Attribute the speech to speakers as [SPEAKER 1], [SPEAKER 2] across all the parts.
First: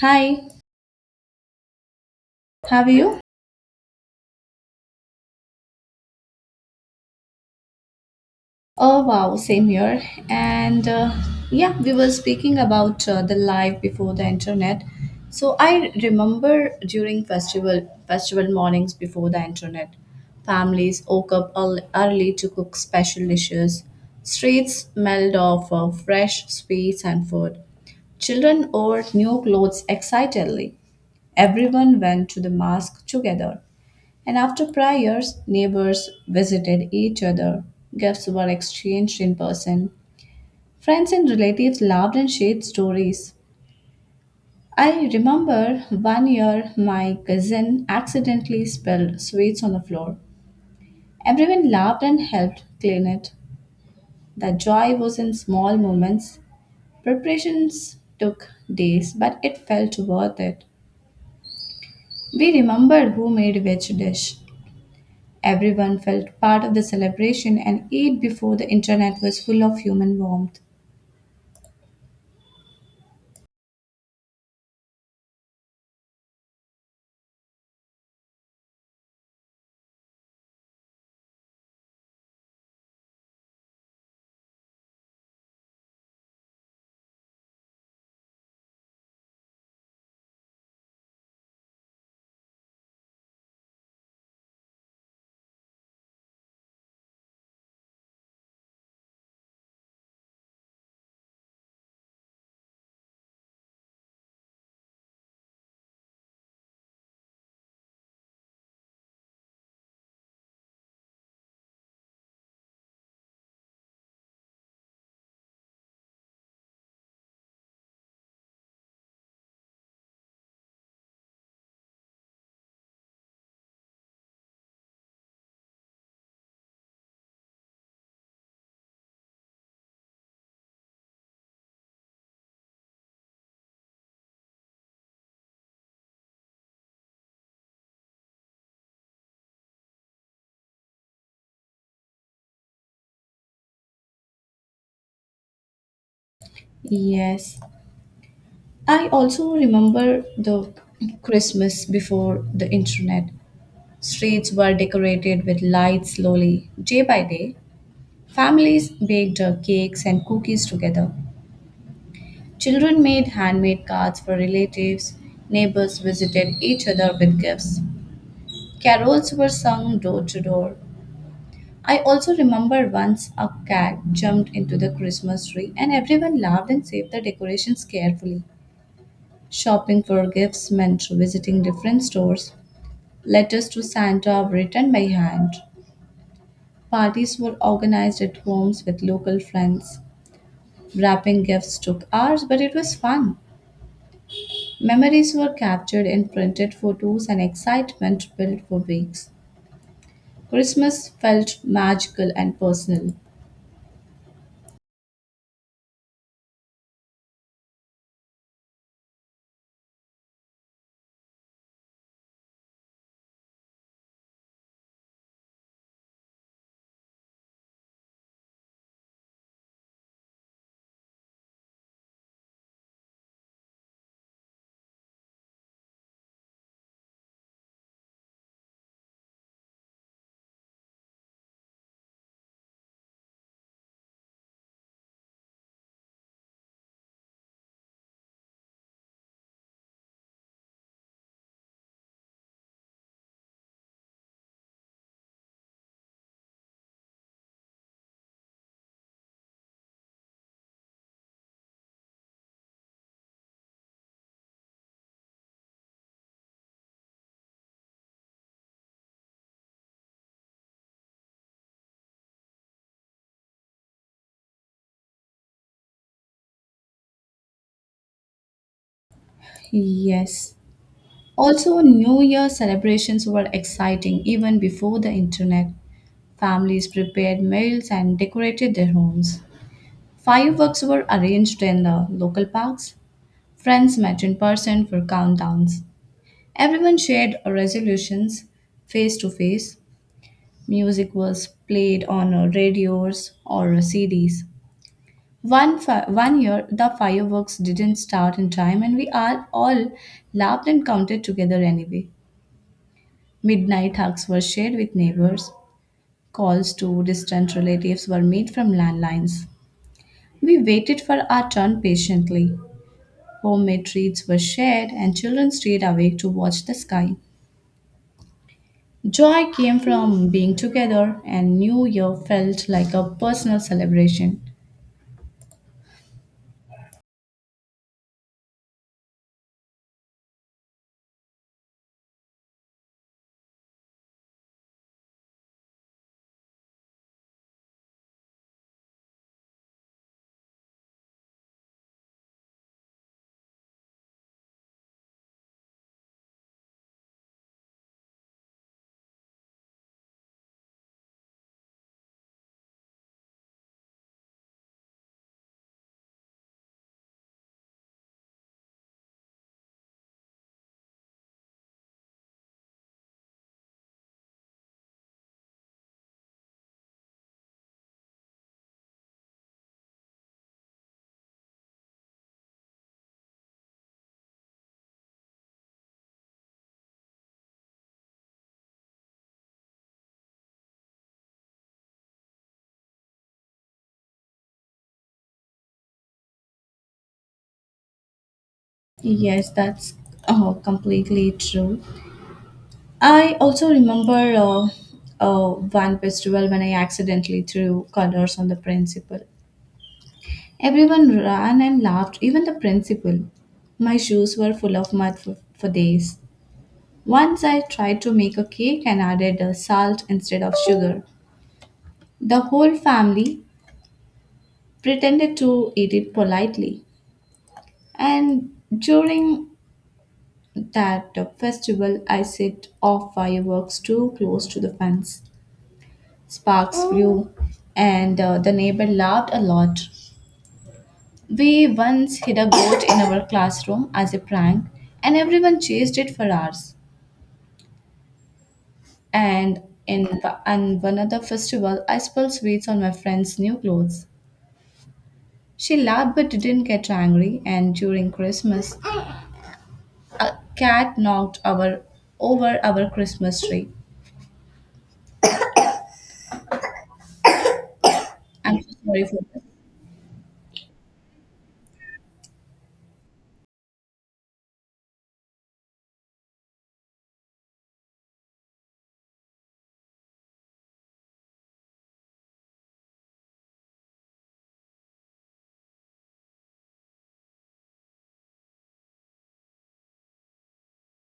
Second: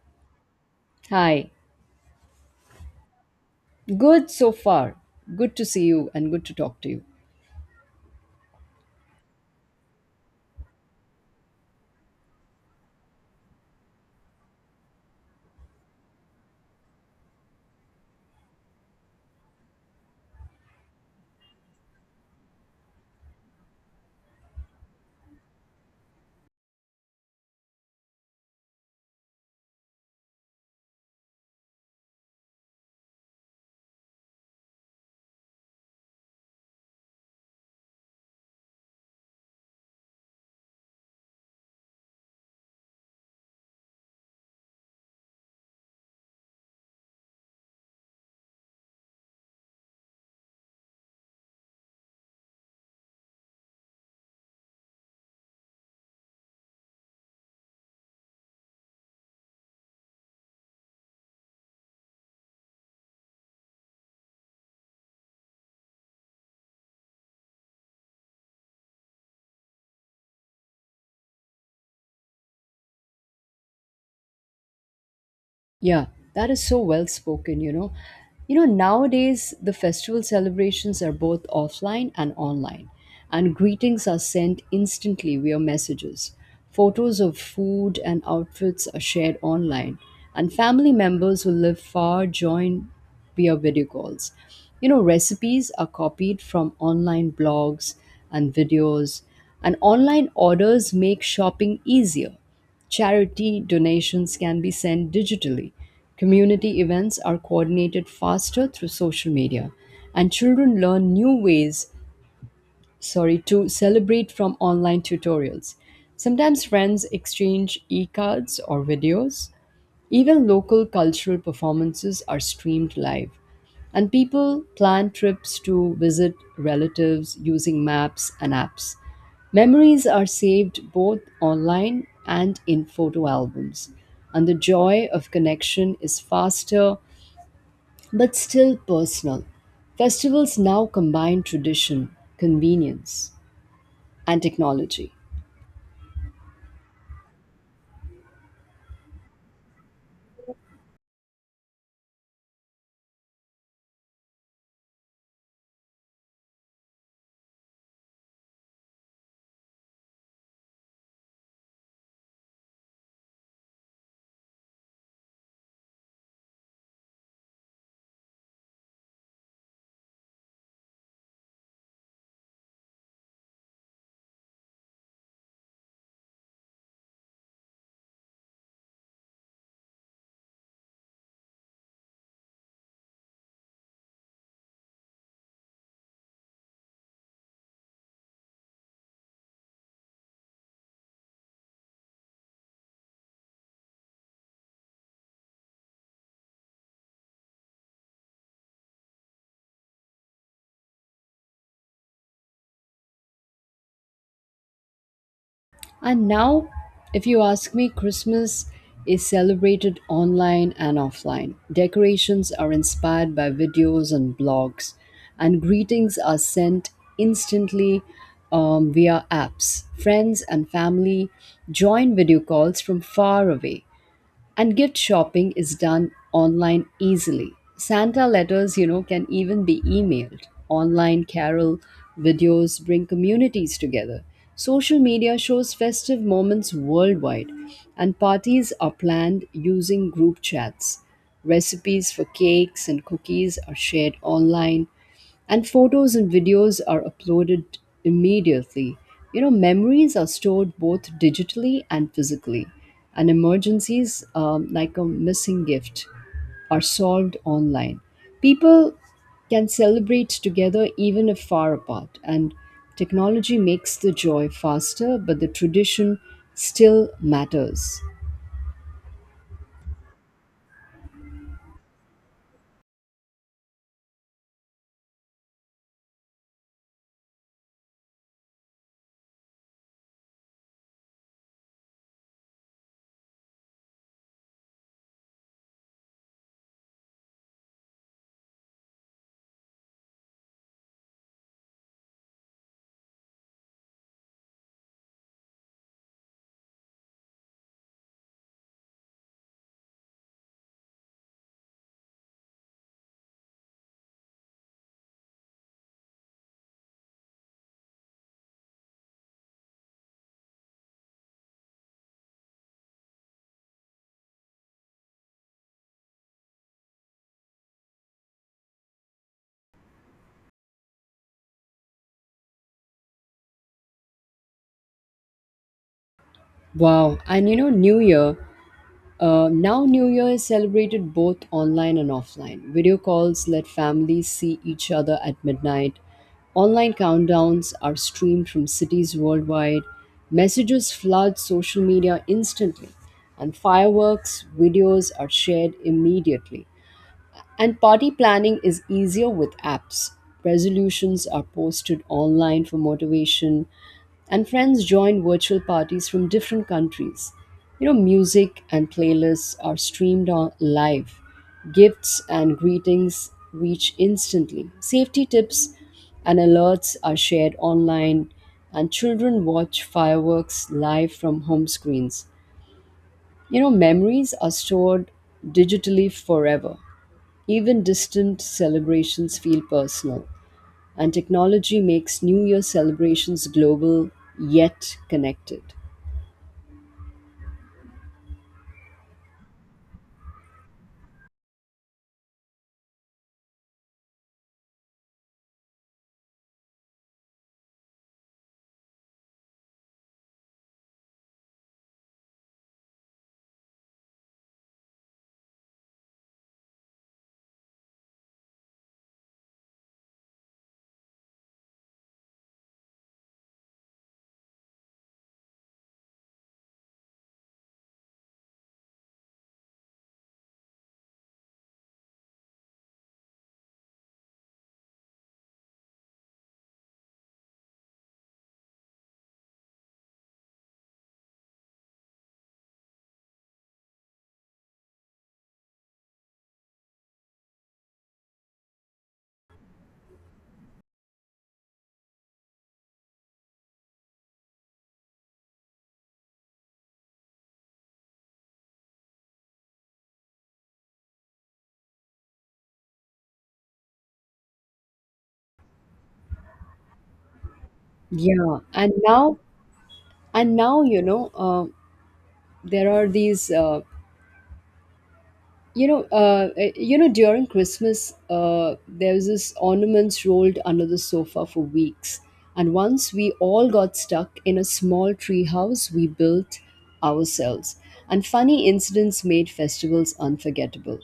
[SPEAKER 1] Hi,
[SPEAKER 2] Hi.
[SPEAKER 1] how are you?
[SPEAKER 2] Good so far. Good to see you and good to talk to you.
[SPEAKER 1] Oh wow, same here. And yeah, we were speaking about the life before the internet. So I remember during festival mornings before the internet, families woke up early to cook special dishes. Streets smelled of fresh sweets and food. Children wore new clothes excitedly. Everyone went to the mosque together. And after prayers, neighbors visited each other, gifts were exchanged in person. Friends and relatives laughed and shared stories. I remember one year my cousin accidentally spilled sweets on the floor. Everyone laughed and helped clean it. The joy was in small moments. Preparations took days, but it felt worth it. We remembered who made which dish. Everyone felt part of the celebration and ate before the internet was full of human warmth.
[SPEAKER 2] Yeah, that is so well spoken. Nowadays the festival celebrations are both offline and online, and greetings are sent instantly via messages. Photos of food and outfits are shared online, and family members who live far join via video calls. Recipes are copied from online blogs and videos, and online orders make shopping easier. Charity donations can be sent digitally. Community events are coordinated faster through social media, and children learn new ways, sorry, to celebrate from online tutorials. Sometimes friends exchange e-cards or videos. Even local cultural performances are streamed live, and people plan trips to visit relatives using maps and apps. Memories are saved both online and in photo albums, and the joy of connection is faster but still personal. Festivals now combine tradition, convenience, and technology.
[SPEAKER 1] Yes. I also remember the Christmas before the internet. Streets were decorated with lights slowly, day by day. Families baked cakes and cookies together. Children made handmade cards for relatives. Neighbors visited each other with gifts. Carols were sung door to door. I also remember once a cat jumped into the Christmas tree and everyone laughed and saved the decorations carefully. Shopping for gifts meant visiting different stores. Letters to Santa were written by hand. Parties were organized at homes with local friends. Wrapping gifts took hours, but it was fun. Memories were captured in printed photos and excitement built for weeks. Christmas felt magical and personal.
[SPEAKER 2] And now, if you ask me, Christmas is celebrated online and offline. Decorations are inspired by videos and blogs, and greetings are sent instantly via apps. Friends and family join video calls from far away. And gift shopping is done online easily. Santa letters, can even be emailed. Online carol videos bring communities together. Social media shows festive moments worldwide, and parties are planned using group chats. Recipes for cakes and cookies are shared online, and photos and videos are uploaded immediately. Memories are stored both digitally and physically, and emergencies, like a missing gift, are solved online. People can celebrate together even if far apart, and technology makes the joy faster, but the tradition still matters.
[SPEAKER 1] Yes. Also, New Year celebrations were exciting even before the internet. Families prepared meals and decorated their homes. Fireworks were arranged in the local parks. Friends met in person for countdowns. Everyone shared resolutions face to face. Music was played on radios or CDs. One year, the fireworks didn't start in time, and we are all laughed and counted together anyway. Midnight hugs were shared with neighbors. Calls to distant relatives were made from landlines. We waited for our turn patiently. Homemade treats were shared, and children stayed awake to watch the sky. Joy came from being together, and New Year felt like a personal celebration.
[SPEAKER 2] Wow, and you know, New Year now, New Year is celebrated both online and offline. Video calls let families see each other at midnight. Online countdowns are streamed from cities worldwide. Messages flood social media instantly. And fireworks videos are shared immediately. And party planning is easier with apps. Resolutions are posted online for motivation, and friends join virtual parties from different countries. Music and playlists are streamed on live. Gifts and greetings reach instantly. Safety tips and alerts are shared online, and children watch fireworks live from home screens. Memories are stored digitally forever. Even distant celebrations feel personal, and technology makes New Year celebrations global yet connected.
[SPEAKER 1] Yes, that's completely true. I also remember uh, one festival when I accidentally threw colors on the principal. Everyone ran and laughed, even the principal. My shoes were full of mud for days. Once I tried to make a cake and added salt instead of sugar. The whole family pretended to eat it politely. And during that festival, I set off fireworks too close to the fence. Sparks flew, and the neighbor laughed a lot. We once hid a goat in our classroom as a prank, and everyone chased it for hours. And in and one other festival, I spilled sweets on my friend's new clothes. She laughed but didn't get angry. And during Christmas, a cat knocked our over our Christmas tree.
[SPEAKER 2] Yeah,
[SPEAKER 1] I'm so
[SPEAKER 2] and
[SPEAKER 1] sorry for
[SPEAKER 2] now
[SPEAKER 1] this.
[SPEAKER 2] and now you know uh, there are these during Christmas, there was this ornaments rolled under the sofa for weeks, and once we all got stuck in a small tree house we built ourselves, and funny incidents made festivals unforgettable.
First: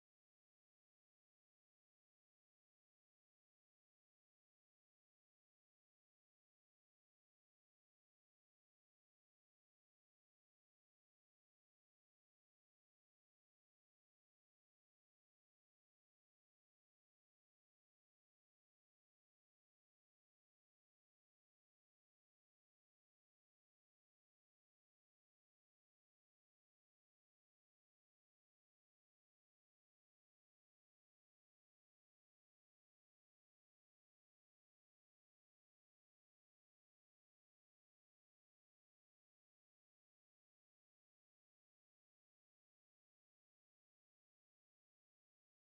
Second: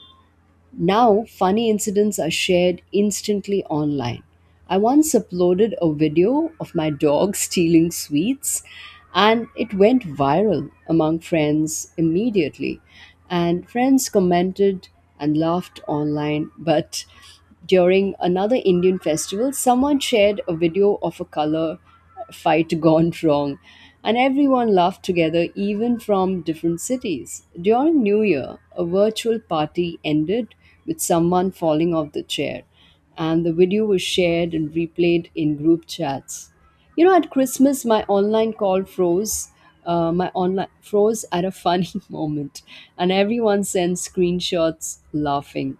[SPEAKER 2] Now, funny incidents are shared instantly online. I once uploaded a video of my dog stealing sweets, and it went viral among friends immediately. And friends commented and laughed online. But during another Indian festival, someone shared a video of a color fight gone wrong, and everyone laughed together, even from different cities. During New Year, a virtual party ended with someone falling off the chair, and the video was shared and replayed in group chats. At Christmas, my online call froze. My online froze at a funny moment, and everyone sent screenshots laughing.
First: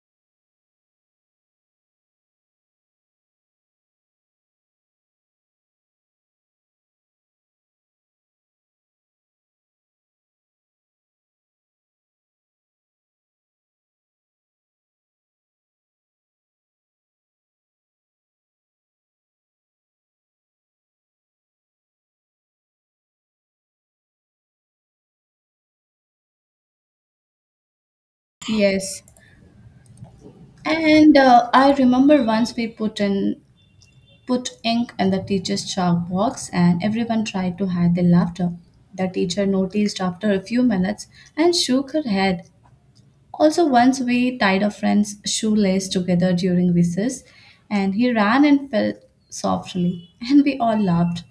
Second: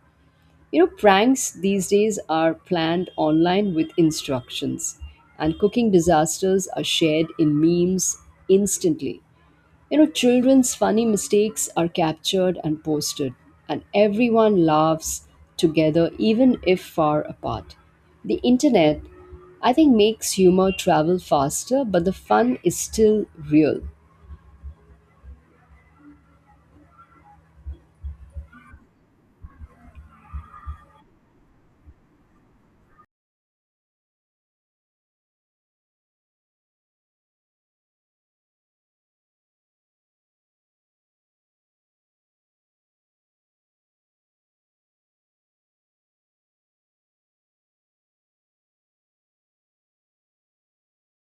[SPEAKER 2] Pranks these days are planned online with instructions, and cooking disasters are shared in memes instantly. Children's funny mistakes are captured and posted, and everyone laughs together, even if far apart. The internet, I think, makes humor travel faster, but the fun is still real.
[SPEAKER 1] Yes, and I remember once we put ink in the teacher's chalk box, and everyone tried to hide their laughter. The teacher noticed after a few minutes and shook her head. Also, once we tied a friend's shoelace together during recess, and he ran and fell softly, and we all laughed.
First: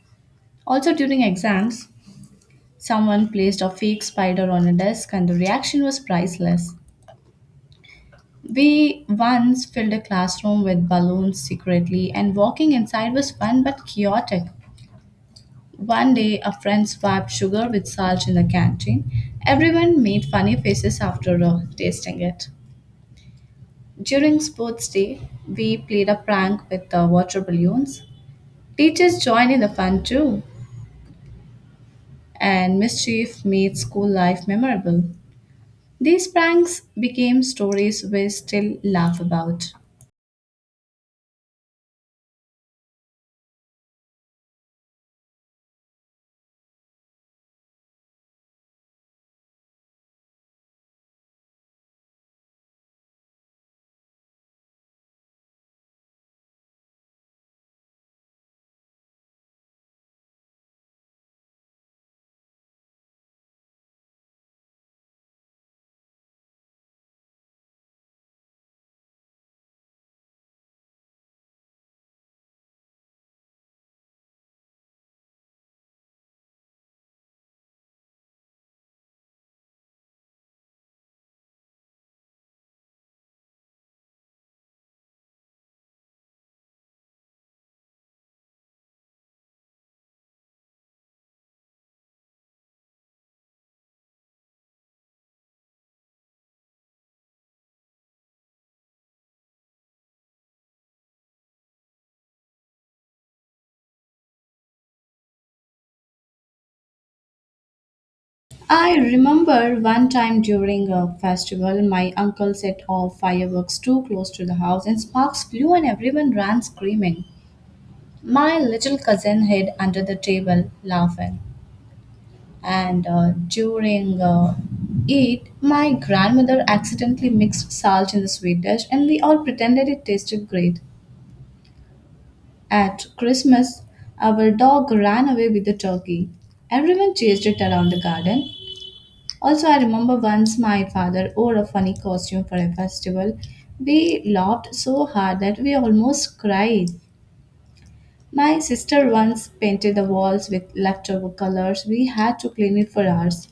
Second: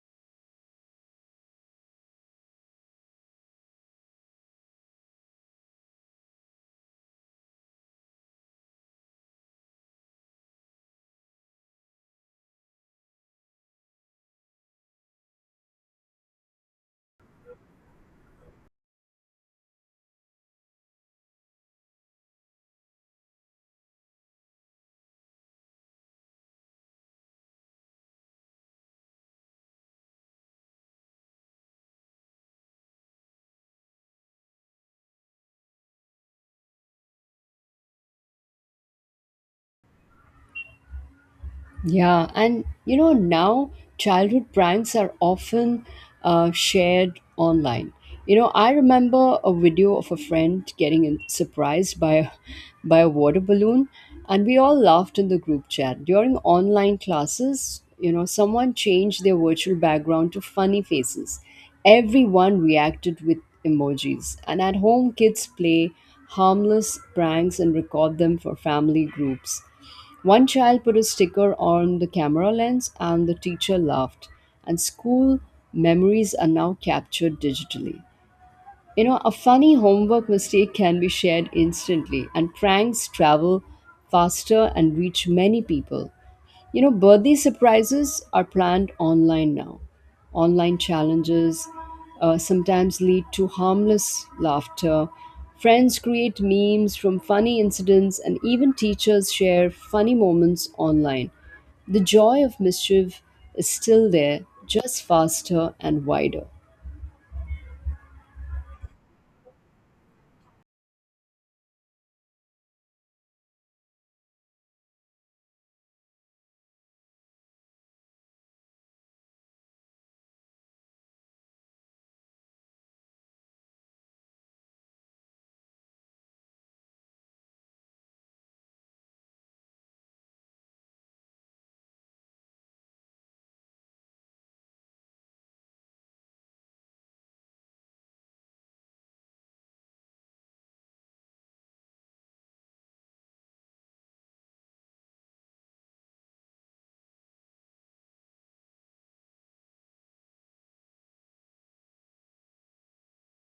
[SPEAKER 1] Also, during exams, someone placed a fake spider on a desk, and the reaction was priceless. We once filled a classroom with balloons secretly, and walking inside was fun but chaotic. One day, a friend swapped sugar with salt in the canteen. Everyone made funny faces after tasting it. During sports day, we played a prank with the water balloons. Teachers joined in the fun too, and mischief made school life memorable. These pranks became stories we still laugh about.
[SPEAKER 2] Yeah, and now childhood pranks are often shared online. I remember a video of a friend surprised by a water balloon, and we all laughed in the group chat. During online classes, someone changed their virtual background to funny faces. Everyone reacted with emojis, and at home, kids play harmless pranks and record them for family groups. One child put a sticker on the camera lens, and the teacher laughed. And school memories are now captured digitally. A funny homework mistake can be shared instantly, and pranks travel faster and reach many people. Birthday surprises are planned online now. Online challenges sometimes lead to harmless laughter. Friends create memes from funny incidents, and even teachers share funny moments online. The joy of mischief is still there, just faster and wider.
[SPEAKER 1] I remember one time during a festival, my uncle set off fireworks too close to the house, and sparks flew, and everyone ran screaming. My little cousin hid under the table laughing, and during it, my grandmother accidentally mixed salt in the sweet dish, and we all pretended it tasted great. At Christmas, our dog ran away with the turkey. Everyone chased it around the garden. Also, I remember once my father wore a funny costume for a festival. We laughed so hard that we almost cried. My sister once painted the walls with leftover colors. We had to clean it for hours.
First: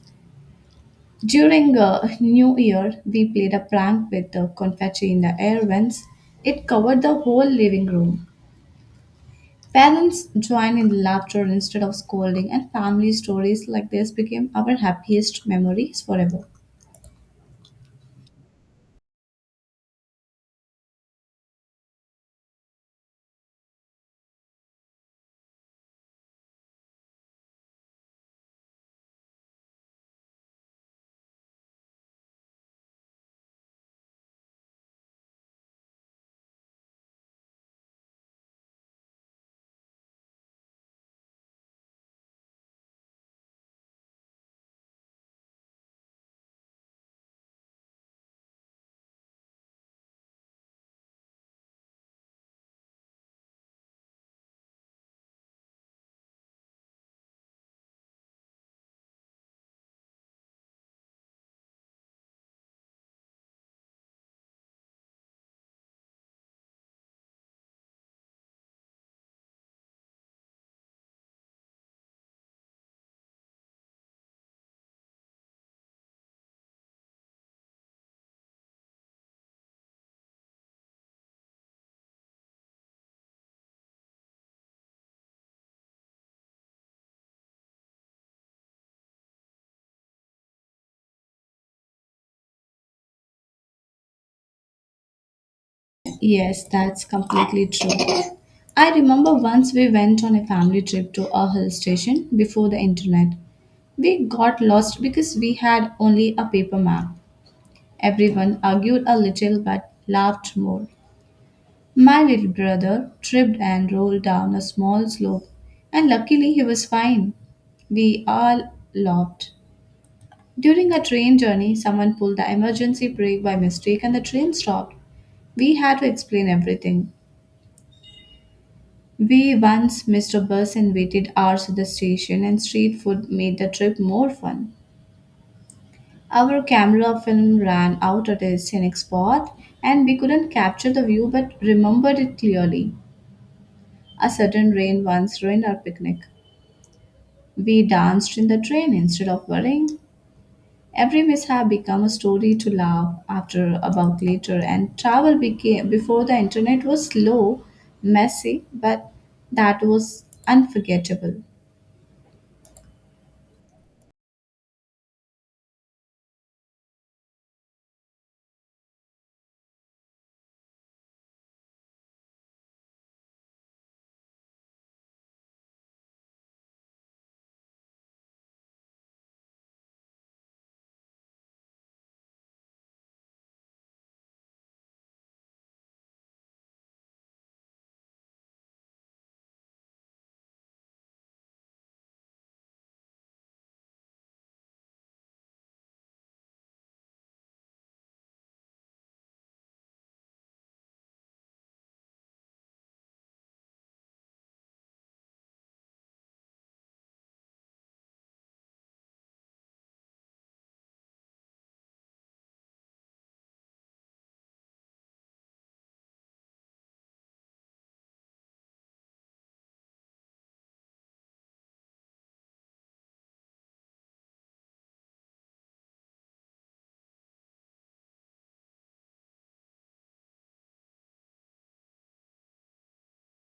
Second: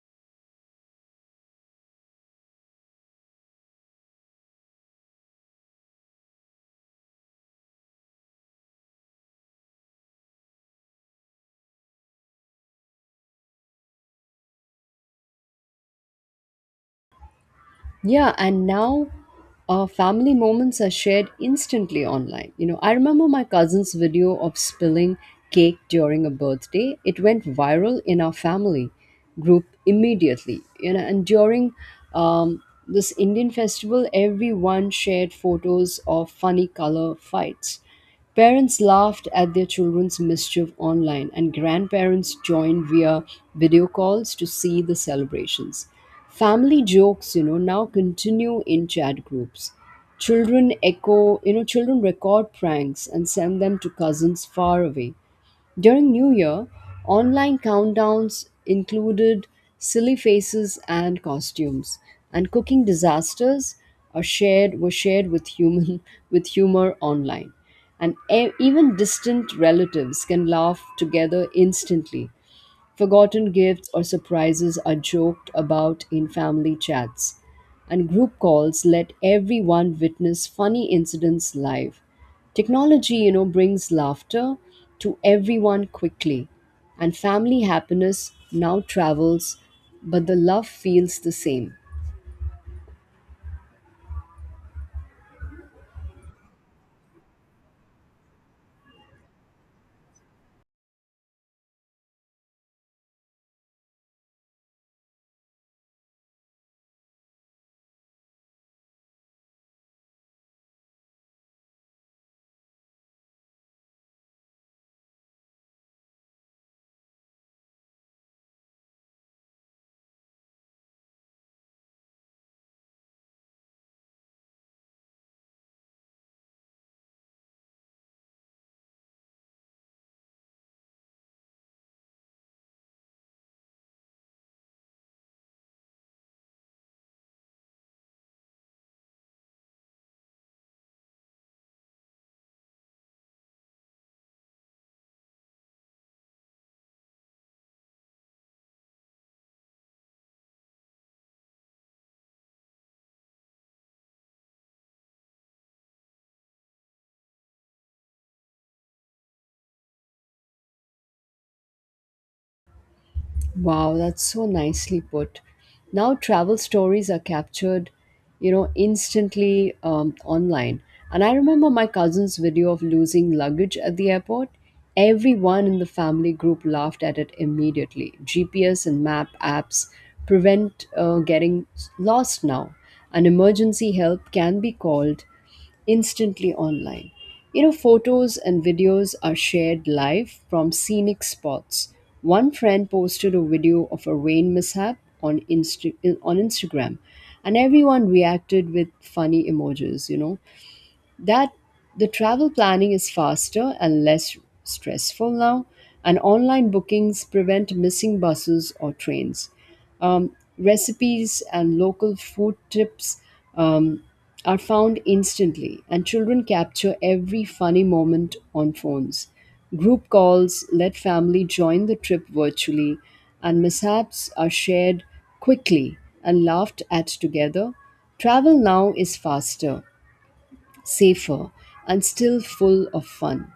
[SPEAKER 1] During New Year, we played a prank with the confetti in the air vents. It covered the whole living room. Parents joined in laughter instead of scolding, and family stories like this became our happiest memories forever.
[SPEAKER 2] Yeah, and now family moments are shared instantly online. I remember my cousin's video of spilling cake during a birthday. It went viral in our family group immediately. And during this Indian festival, everyone shared photos of funny color fights. Parents laughed at their children's mischief online, and grandparents joined via video calls to see the celebrations. Family jokes now continue in chat groups. Children echo, you know, children record pranks and send them to cousins far away. During New Year, online countdowns included silly faces and costumes, and cooking disasters are shared were shared with human with humor online. And even distant relatives can laugh together instantly. Forgotten gifts or surprises are joked about in family chats, and group calls let everyone witness funny incidents live. Technology brings laughter to everyone quickly, and family happiness now travels, but the love feels the same.
[SPEAKER 1] Yes, that's completely true. I remember once we went on a family trip to a hill station before the internet. We got lost because we had only a paper map. Everyone argued a little but laughed more. My little brother tripped and rolled down a small slope, and luckily he was fine. We all laughed. During a train journey, someone pulled the emergency brake by mistake and the train stopped. We had to explain everything. We once missed a bus and waited hours at the station, and street food made the trip more fun. Our camera film ran out at a scenic spot, and we couldn't capture the view but remembered it clearly. A sudden rain once ruined our picnic. We danced in the train instead of worrying. Every mishap became a story to laugh after about later, and travel became before the internet was slow, messy, but that was unforgettable.
[SPEAKER 2] Wow, that's so nicely put. Now, travel stories are captured instantly online. And I remember my cousin's video of losing luggage at the airport. Everyone in the family group laughed at it immediately. GPS and map apps prevent getting lost now. An emergency help can be called instantly online. Photos and videos are shared live from scenic spots. One friend posted a video of a rain mishap on Insta- on Instagram, and everyone reacted with funny emojis. You know, that the travel planning is faster and less stressful now, and online bookings prevent missing buses or trains. Recipes and local food tips um, are found instantly, and children capture every funny moment on phones. Group calls let family join the trip virtually, and mishaps are shared quickly and laughed at together. Travel now is faster, safer, and still full of fun.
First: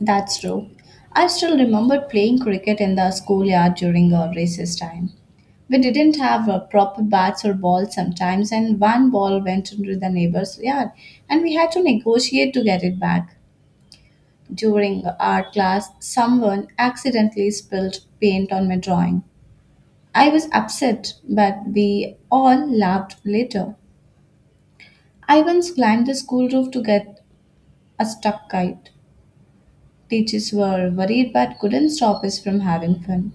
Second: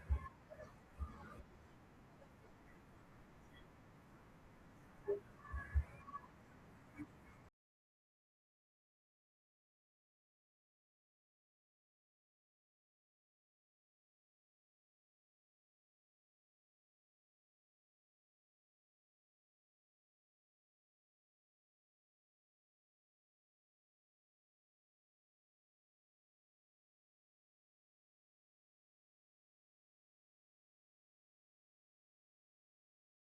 [SPEAKER 1] That's true. I still remember playing cricket in the schoolyard during our recess time. We didn't have proper bats or balls sometimes, and one ball went into the neighbor's yard, and we had to negotiate to get it back. During art class, someone accidentally spilled paint on my drawing. I was upset, but we all laughed later. I once climbed the school roof to get a stuck kite. Teachers were worried but couldn't stop us from having fun.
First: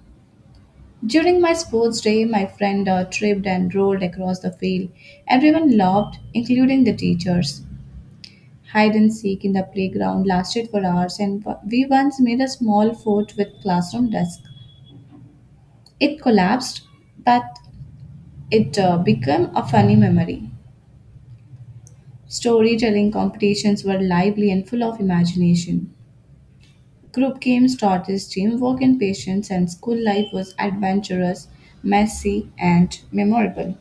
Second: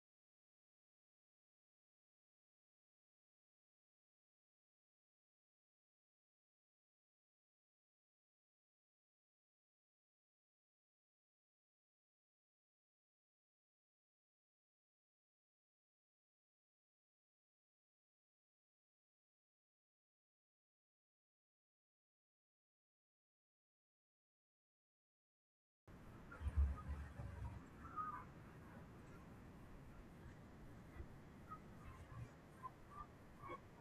[SPEAKER 1] During my sports day, my friend tripped and rolled across the field. Everyone laughed, including the teachers. Hide and seek in the playground lasted for hours, and we once made a small fort with classroom desk. It collapsed, but it became a funny memory. Storytelling competitions were lively and full of imagination. Group games taught us teamwork and patience, and school life was adventurous, messy, and memorable.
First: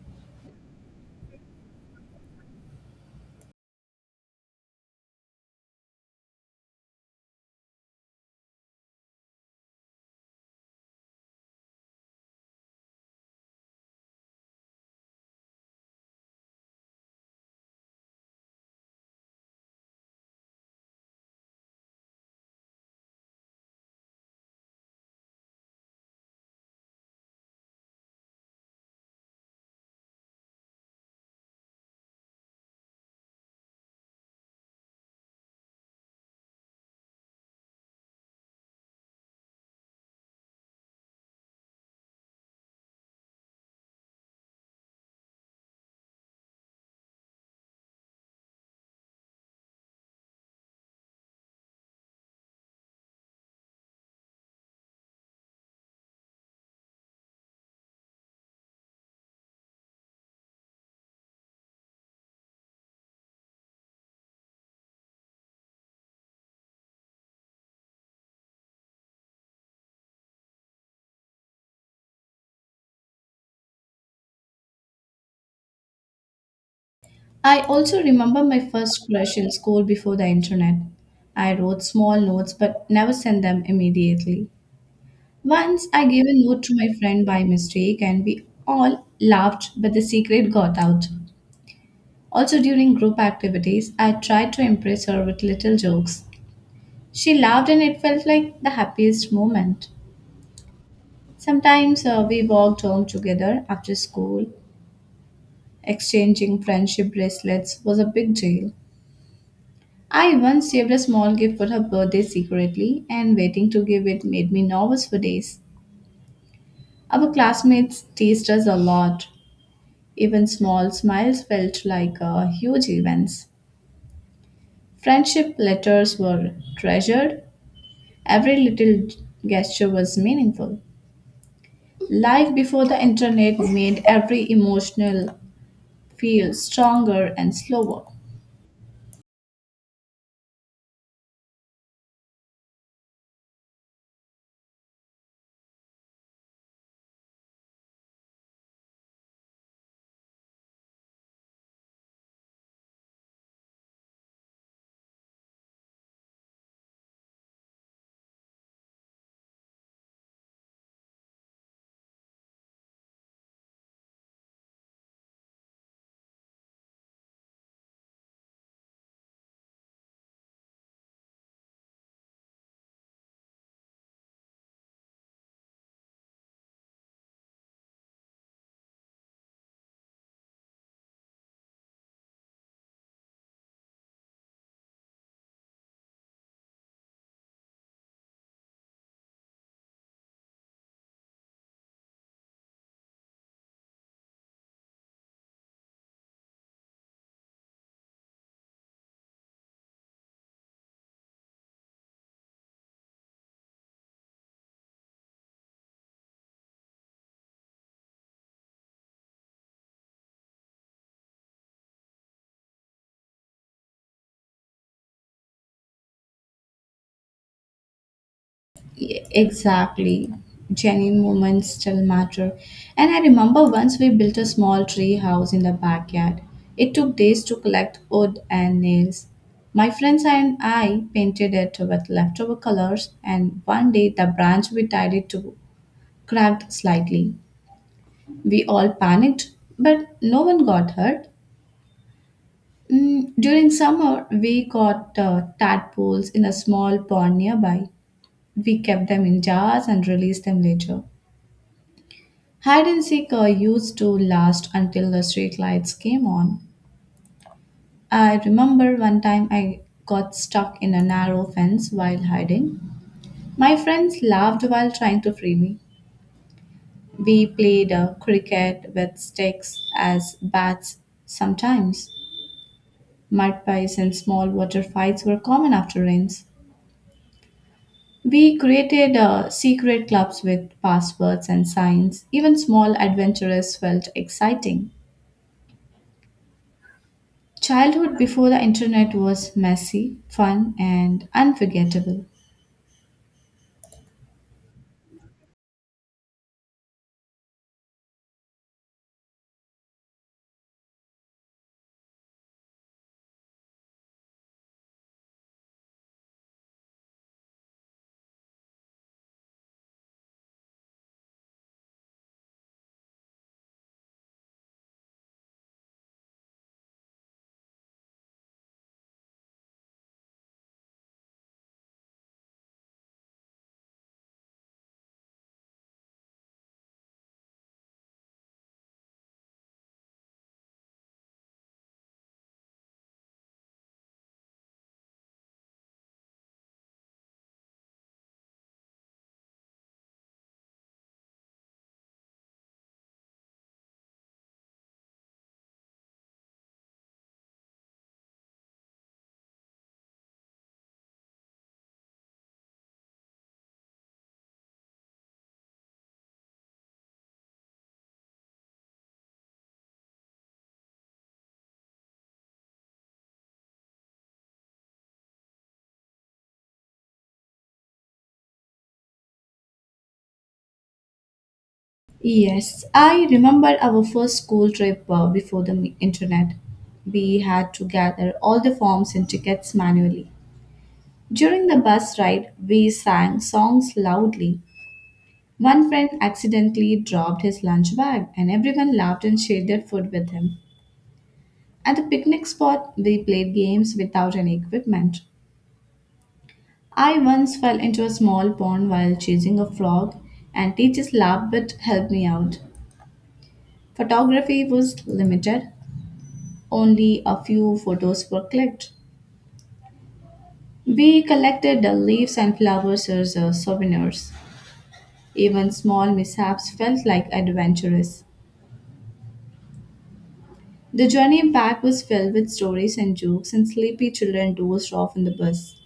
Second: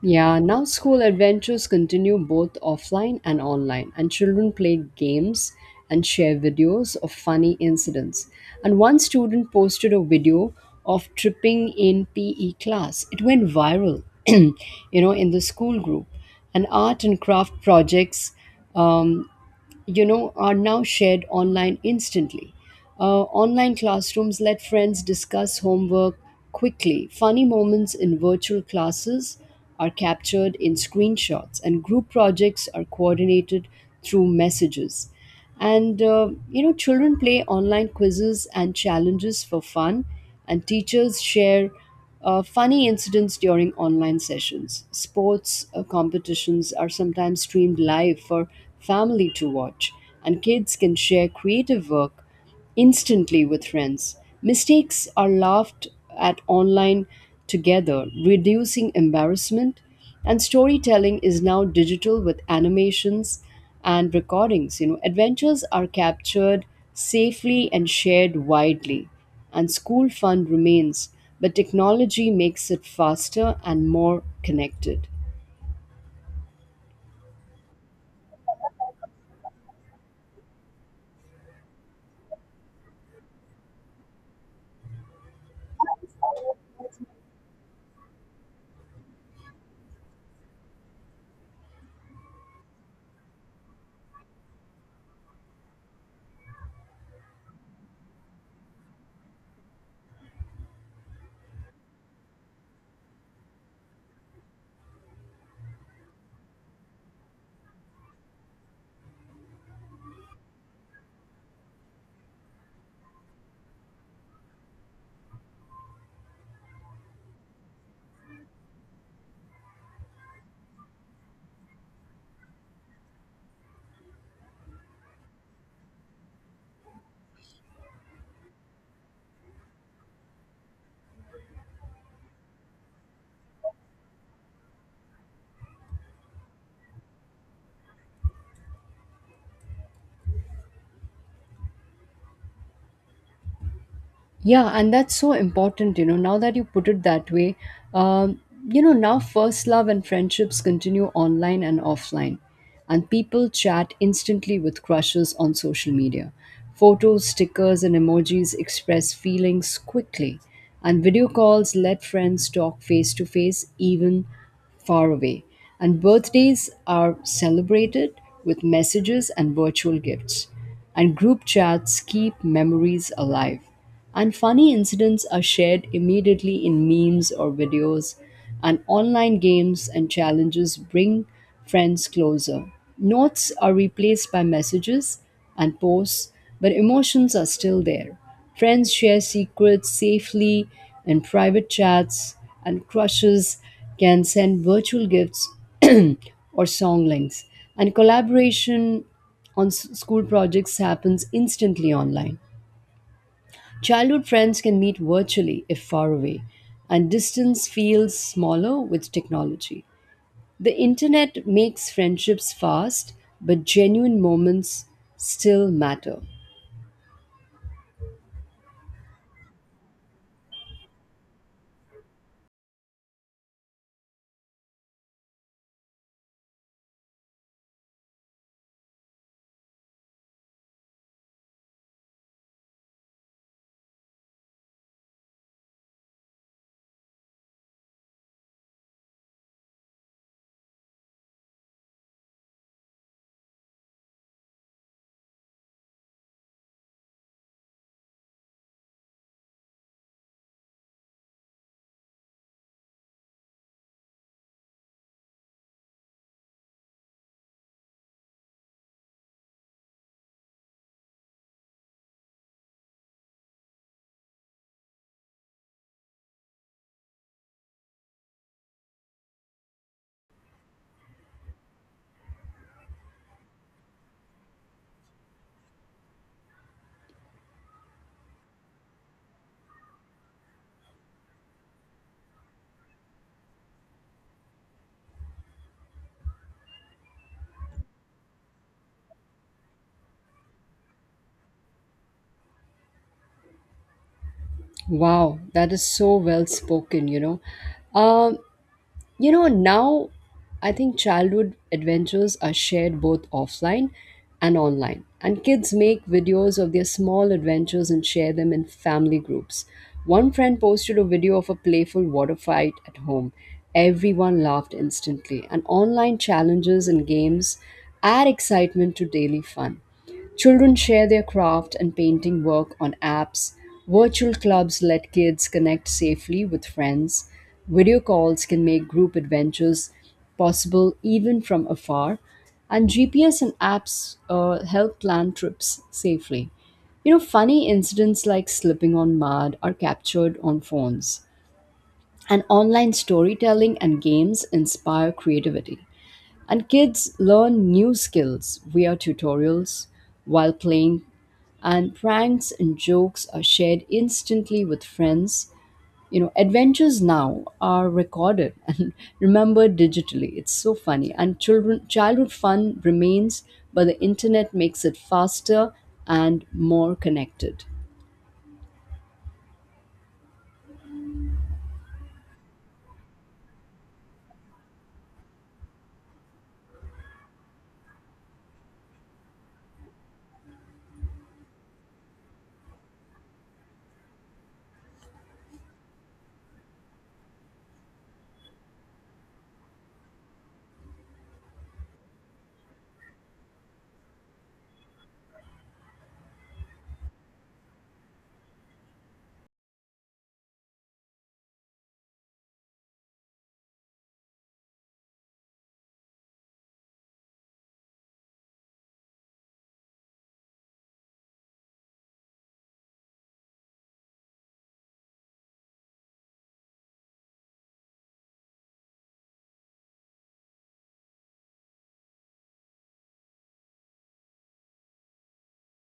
[SPEAKER 2] Yeah, now school adventures continue both offline and online, and children play games and share videos of funny incidents. And one student posted a video of tripping in PE class. It went viral, in the school group. And art and craft projects um, are now shared online instantly. Online classrooms let friends discuss homework quickly. Funny moments in virtual classes are captured in screenshots, and group projects are coordinated through messages. And children play online quizzes and challenges for fun, and teachers share funny incidents during online sessions. Sports competitions are sometimes streamed live for family to watch, and kids can share creative work instantly with friends. Mistakes are laughed at online together, reducing embarrassment. And storytelling is now digital with animations and recordings. Adventures are captured safely and shared widely. And school fun remains, but technology makes it faster and more connected.
[SPEAKER 1] I also remember my first crush in school before the internet. I wrote small notes but never sent them immediately. Once I gave a note to my friend by mistake and we all laughed, but the secret got out. Also, during group activities, I tried to impress her with little jokes. She laughed and it felt like the happiest moment. Sometimes we walked home together after school. Exchanging friendship bracelets was a big deal. I once saved a small gift for her birthday secretly, and waiting to give it made me nervous for days. Our classmates teased us a lot. Even small smiles felt like huge events. Friendship letters were treasured. Every little gesture was meaningful. Life before the internet made every emotional feel stronger and slower.
[SPEAKER 2] Yeah, and that's so important now that you put it that way. Um, now, first love and friendships continue online and offline, and people chat instantly with crushes on social media. Photos, stickers, and emojis express feelings quickly, and video calls let friends talk face to face even far away, and birthdays are celebrated with messages and virtual gifts. And group chats keep memories alive. And funny incidents are shared immediately in memes or videos, and online games and challenges bring friends closer. Notes are replaced by messages and posts, but emotions are still there. Friends share secrets safely in private chats, and crushes can send virtual gifts or song links, and collaboration on school projects happens instantly online. Childhood friends can meet virtually if far away, and distance feels smaller with technology. The internet makes friendships fast, but genuine moments still matter.
[SPEAKER 1] Exactly. Genuine moments still matter. And I remember once we built a small tree house in the backyard. It took days to collect wood and nails. My friends and I painted it with leftover colors, and one day the branch we tied it to cracked slightly. We all panicked, but no one got hurt. Mm, during summer, we caught tadpoles in a small pond nearby. We kept them in jars and released them later. Hide and seek used to last until the street lights came on. I remember one time I got stuck in a narrow fence while hiding. My friends laughed while trying to free me. We played cricket with sticks as bats sometimes. Mud pies and small water fights were common after rains. We created secret clubs with passwords and signs. Even small adventures felt exciting. Childhood before the internet was messy, fun, and unforgettable.
[SPEAKER 2] Wow, that is so well spoken. Um now, I think childhood adventures are shared both offline and online. And kids make videos of their small adventures and share them in family groups. One friend posted a video of a playful water fight at home. Everyone laughed instantly. And online challenges and games add excitement to daily fun. Children share their craft and painting work on apps. Virtual clubs let kids connect safely with friends. Video calls can make group adventures possible even from afar. And GPS and apps help plan trips safely. Funny incidents like slipping on mud are captured on phones. And online storytelling and games inspire creativity. And kids learn new skills via tutorials while playing, and pranks and jokes are shared instantly with friends. Adventures now are recorded and remembered digitally. It's so funny. And children childhood fun remains, but the internet makes it faster and more connected.
[SPEAKER 1] Yes, I remember our first school trip before the internet. We had to gather all the forms and tickets manually. During the bus ride, we sang songs loudly. One friend accidentally dropped his lunch bag, and everyone laughed and shared their food with him. At the picnic spot, we played games without any equipment. I once fell into a small pond while chasing a frog, and teachers laughed but helped me out. Photography was limited, only a few photos were clicked. We collected the leaves and flowers as souvenirs. Even small mishaps felt like adventurous. The journey back was filled with stories and jokes, and sleepy children dozed off in the bus.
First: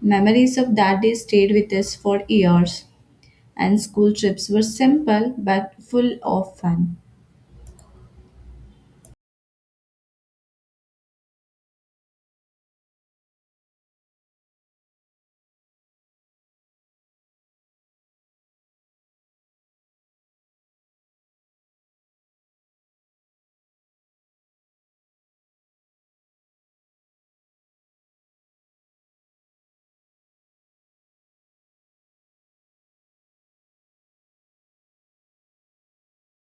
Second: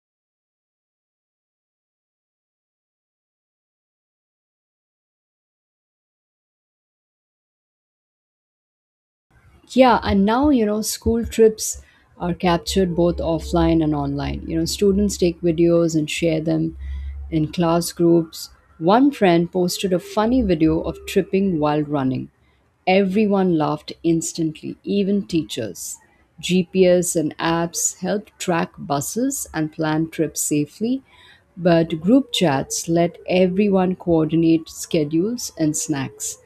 [SPEAKER 1] Memories of that day stayed with us for years, and school trips were simple but full of fun.
[SPEAKER 2] Yeah, and now, school trips are captured both offline and online. Students take videos and share them in class groups. One friend posted a funny video of tripping while running. Everyone laughed instantly, even teachers. GPS and apps help track buses and plan trips safely, but group chats let everyone coordinate schedules and snacks.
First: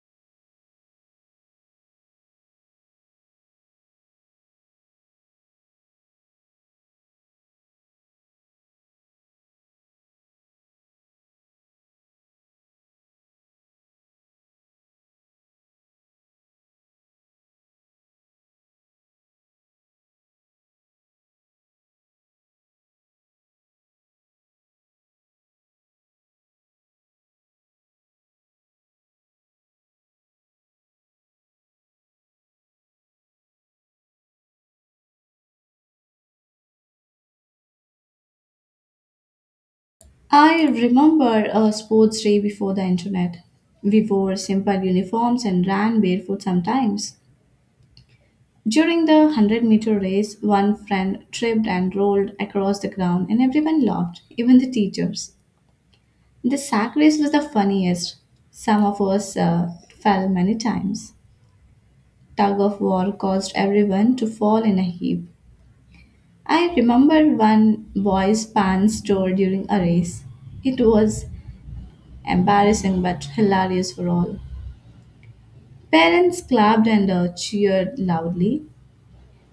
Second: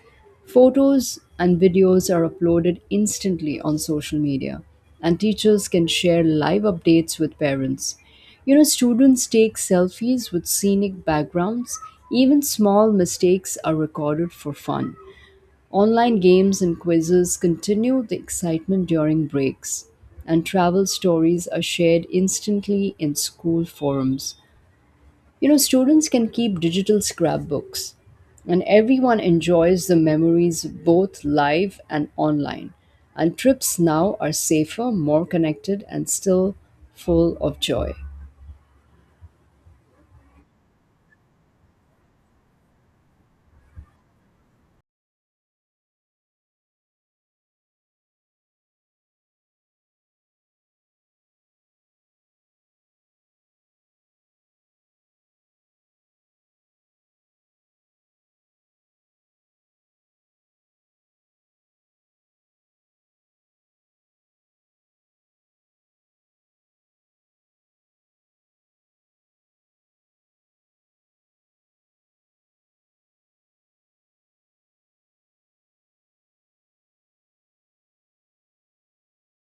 [SPEAKER 2] Photos and videos are uploaded instantly on social media, and teachers can share live updates with parents. Students take selfies with scenic backgrounds. Even small mistakes are recorded for fun. Online games and quizzes continue the excitement during breaks, and travel stories are shared instantly in school forums. Students can keep digital scrapbooks, and everyone enjoys the memories both live and online. And trips now are safer, more connected, and still full of joy.
[SPEAKER 1] I remember a sports day before the internet. We wore simple uniforms and ran barefoot sometimes. During the 100-meter meter race, one friend tripped and rolled across the ground, and everyone laughed, even the teachers. The sack race was the funniest. Some of us fell many times. Tug of war caused everyone to fall in a heap. I remember one boy's pants tore during a race. It was embarrassing but hilarious for all. Parents clapped and cheered loudly.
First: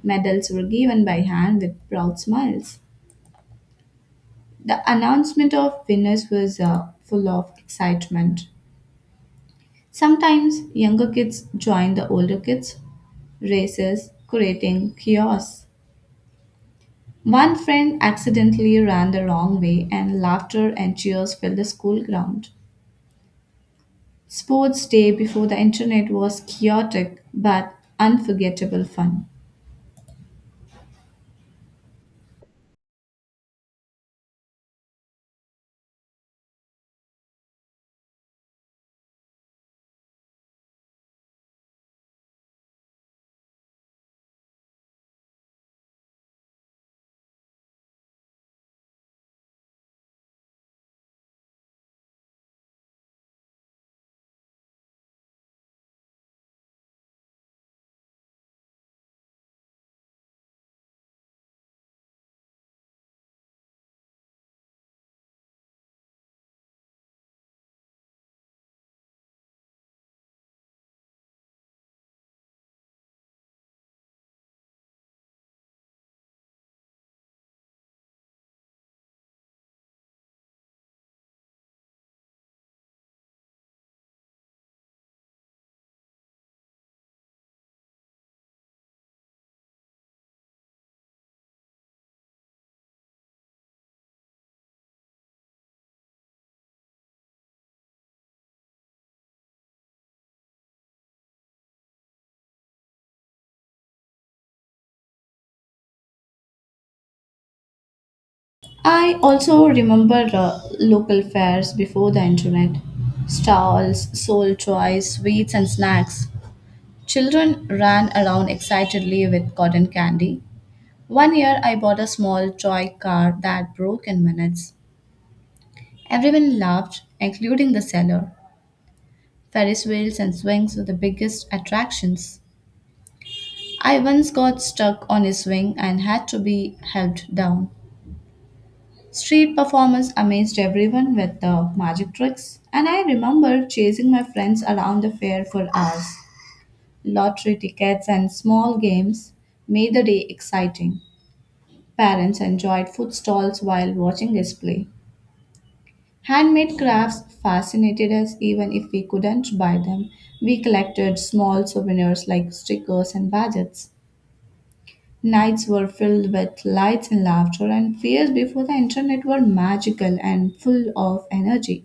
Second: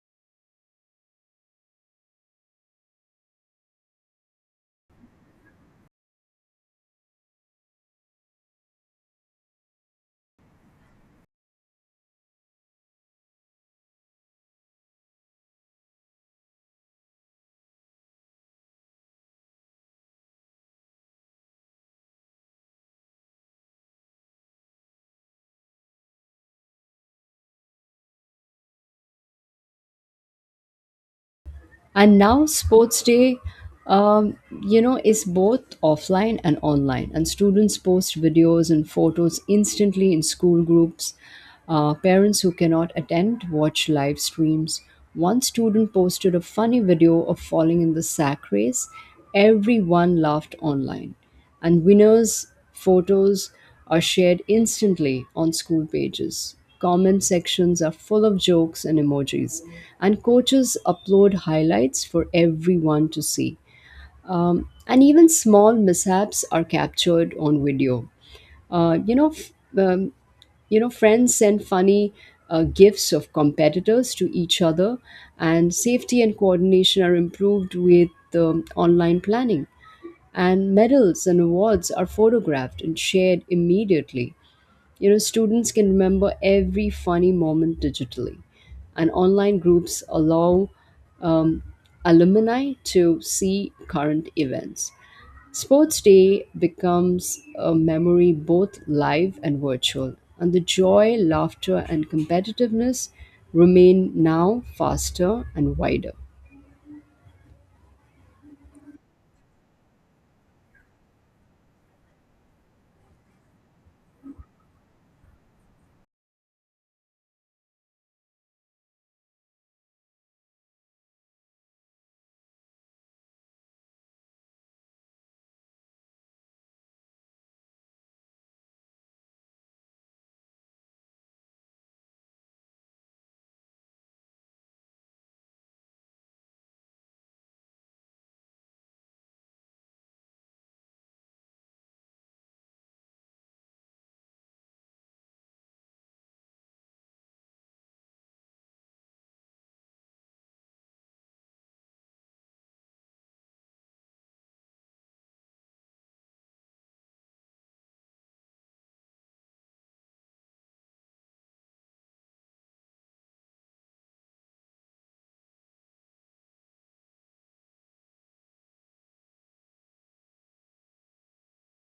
[SPEAKER 1] Medals were given by hand with proud smiles. The announcement of winners was full of excitement. Sometimes younger kids joined the older kids' races, creating chaos. One friend accidentally ran the wrong way, and laughter and cheers filled the school ground. Sports day before the internet was chaotic but unforgettable fun.
[SPEAKER 2] And now sports day um, you know is both offline and online, and students post videos and photos instantly in school groups. Parents who cannot attend watch live streams. One student posted a funny video of falling in the sack race. Everyone laughed online, and winners' photos are shared instantly on school pages. Comment sections are full of jokes and emojis, and coaches upload highlights for everyone to see. And even small mishaps are captured on video. Uh, you know, f- um, friends send funny gifts of competitors to each other, and safety and coordination are improved with online planning, and medals and awards are photographed and shared immediately. Students can remember every funny moment digitally, and online groups allow um, alumni to see current events. Sports Day becomes a memory both live and virtual, and the joy, laughter, and competitiveness remain now faster and wider.
[SPEAKER 1] I also remember local fairs before the internet stalls, sold toys, sweets, and snacks. Children ran around excitedly with cotton candy. One year I bought a small toy car that broke in minutes. Everyone laughed, including the seller. Ferris wheels and swings were the biggest attractions. I once got stuck on a swing and had to be helped down. Street performers amazed everyone with the magic tricks, and I remember chasing my friends around the fair for hours. Lottery tickets and small games made the day exciting. Parents enjoyed food stalls while watching us play. Handmade crafts fascinated us even if we couldn't buy them. We collected small souvenirs like stickers and badges. Nights were filled with lights and laughter, and fairs before the internet were magical and full of energy.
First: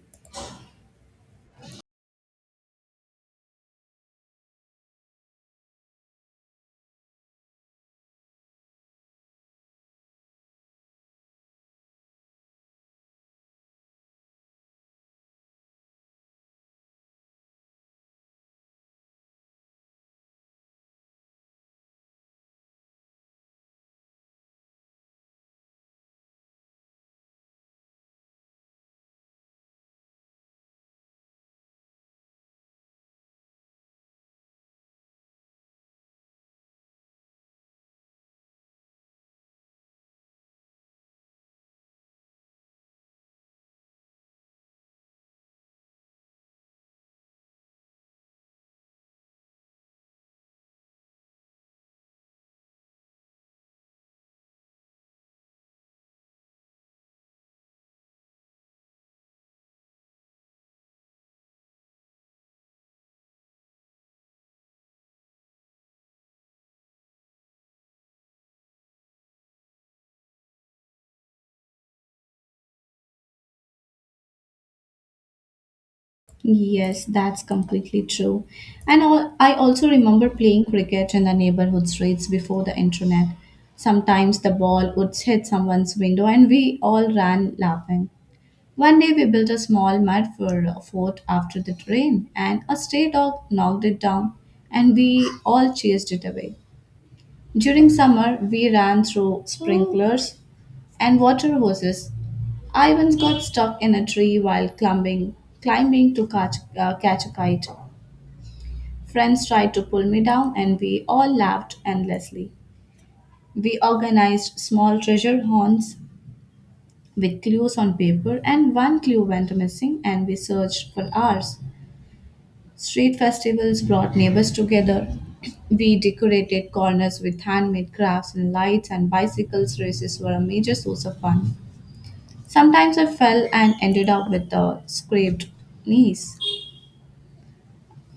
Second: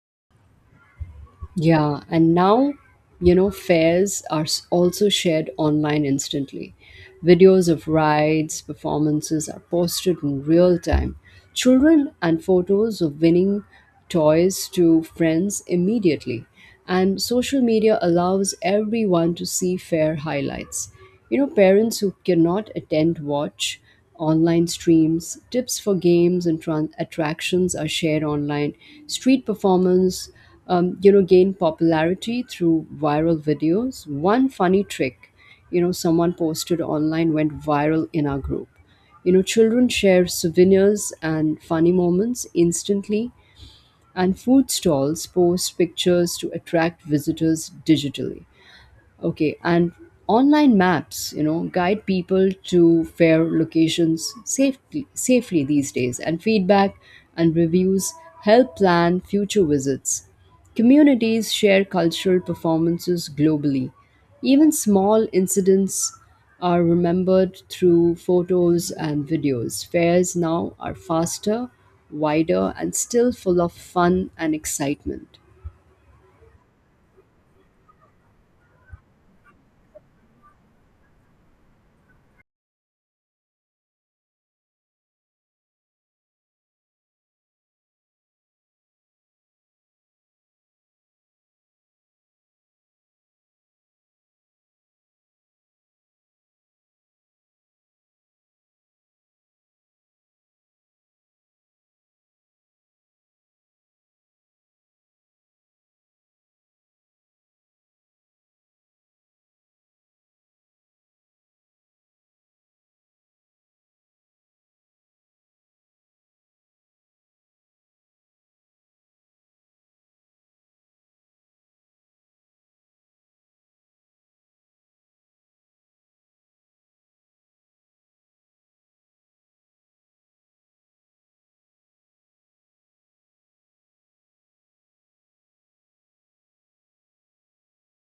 [SPEAKER 2] Yeah, and now, fares are also shared online instantly. Videos of rides, performances are posted in real time. Children and photos of winning toys to friends immediately. And social media allows everyone to see fair highlights. Parents who cannot attend watch online streams. Tips for games and attractions are shared online. Street performance gain popularity through viral videos. One funny trick, someone posted online went viral in our group. Children share souvenirs and funny moments instantly, and food stalls post pictures to attract visitors digitally. Okay, and online maps guide people to fair locations safely these days. And feedback and reviews help plan future visits. Communities share cultural performances globally. Even small incidents are remembered through photos and videos. Fairs now are faster, wider, and still full of fun and excitement.
[SPEAKER 1] Yes, that's completely true. And I also remember playing cricket in the neighborhood streets before the internet. Sometimes the ball would hit someone's window and we all ran laughing. One day we built a small mud for a fort after the rain and a stray dog knocked it down and we all chased it away. During summer, we ran through sprinklers and water hoses. I once got stuck in a tree while climbing to catch a kite. Friends tried to pull me down, and we all laughed endlessly. We organized small treasure hunts with clues on paper, and one clue went missing, and we searched for hours. Street festivals brought neighbors together. We decorated corners with handmade crafts and lights, and bicycles races were a major source of fun. Sometimes I fell and ended up with a scraped knees.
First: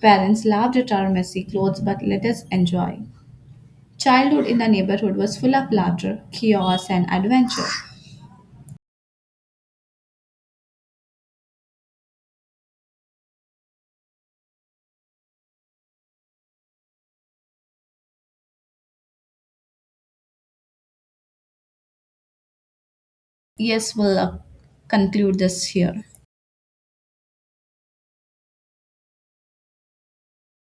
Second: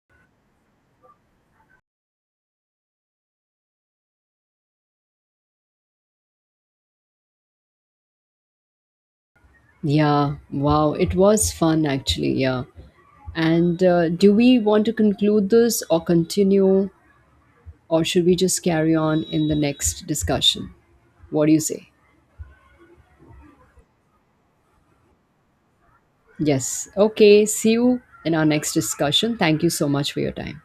[SPEAKER 1] Parents laughed at our messy clothes but let us enjoy. Childhood in the neighborhood was full of laughter, chaos, and adventure.
[SPEAKER 2] Yeah, wow, it was fun actually. Yeah. And do we want to conclude this or continue, or should we just carry on in the next discussion? What do you say?
[SPEAKER 1] Yes, we'll conclude this here.
[SPEAKER 2] Yes. Okay, see you in our next discussion. Thank you so much for your time.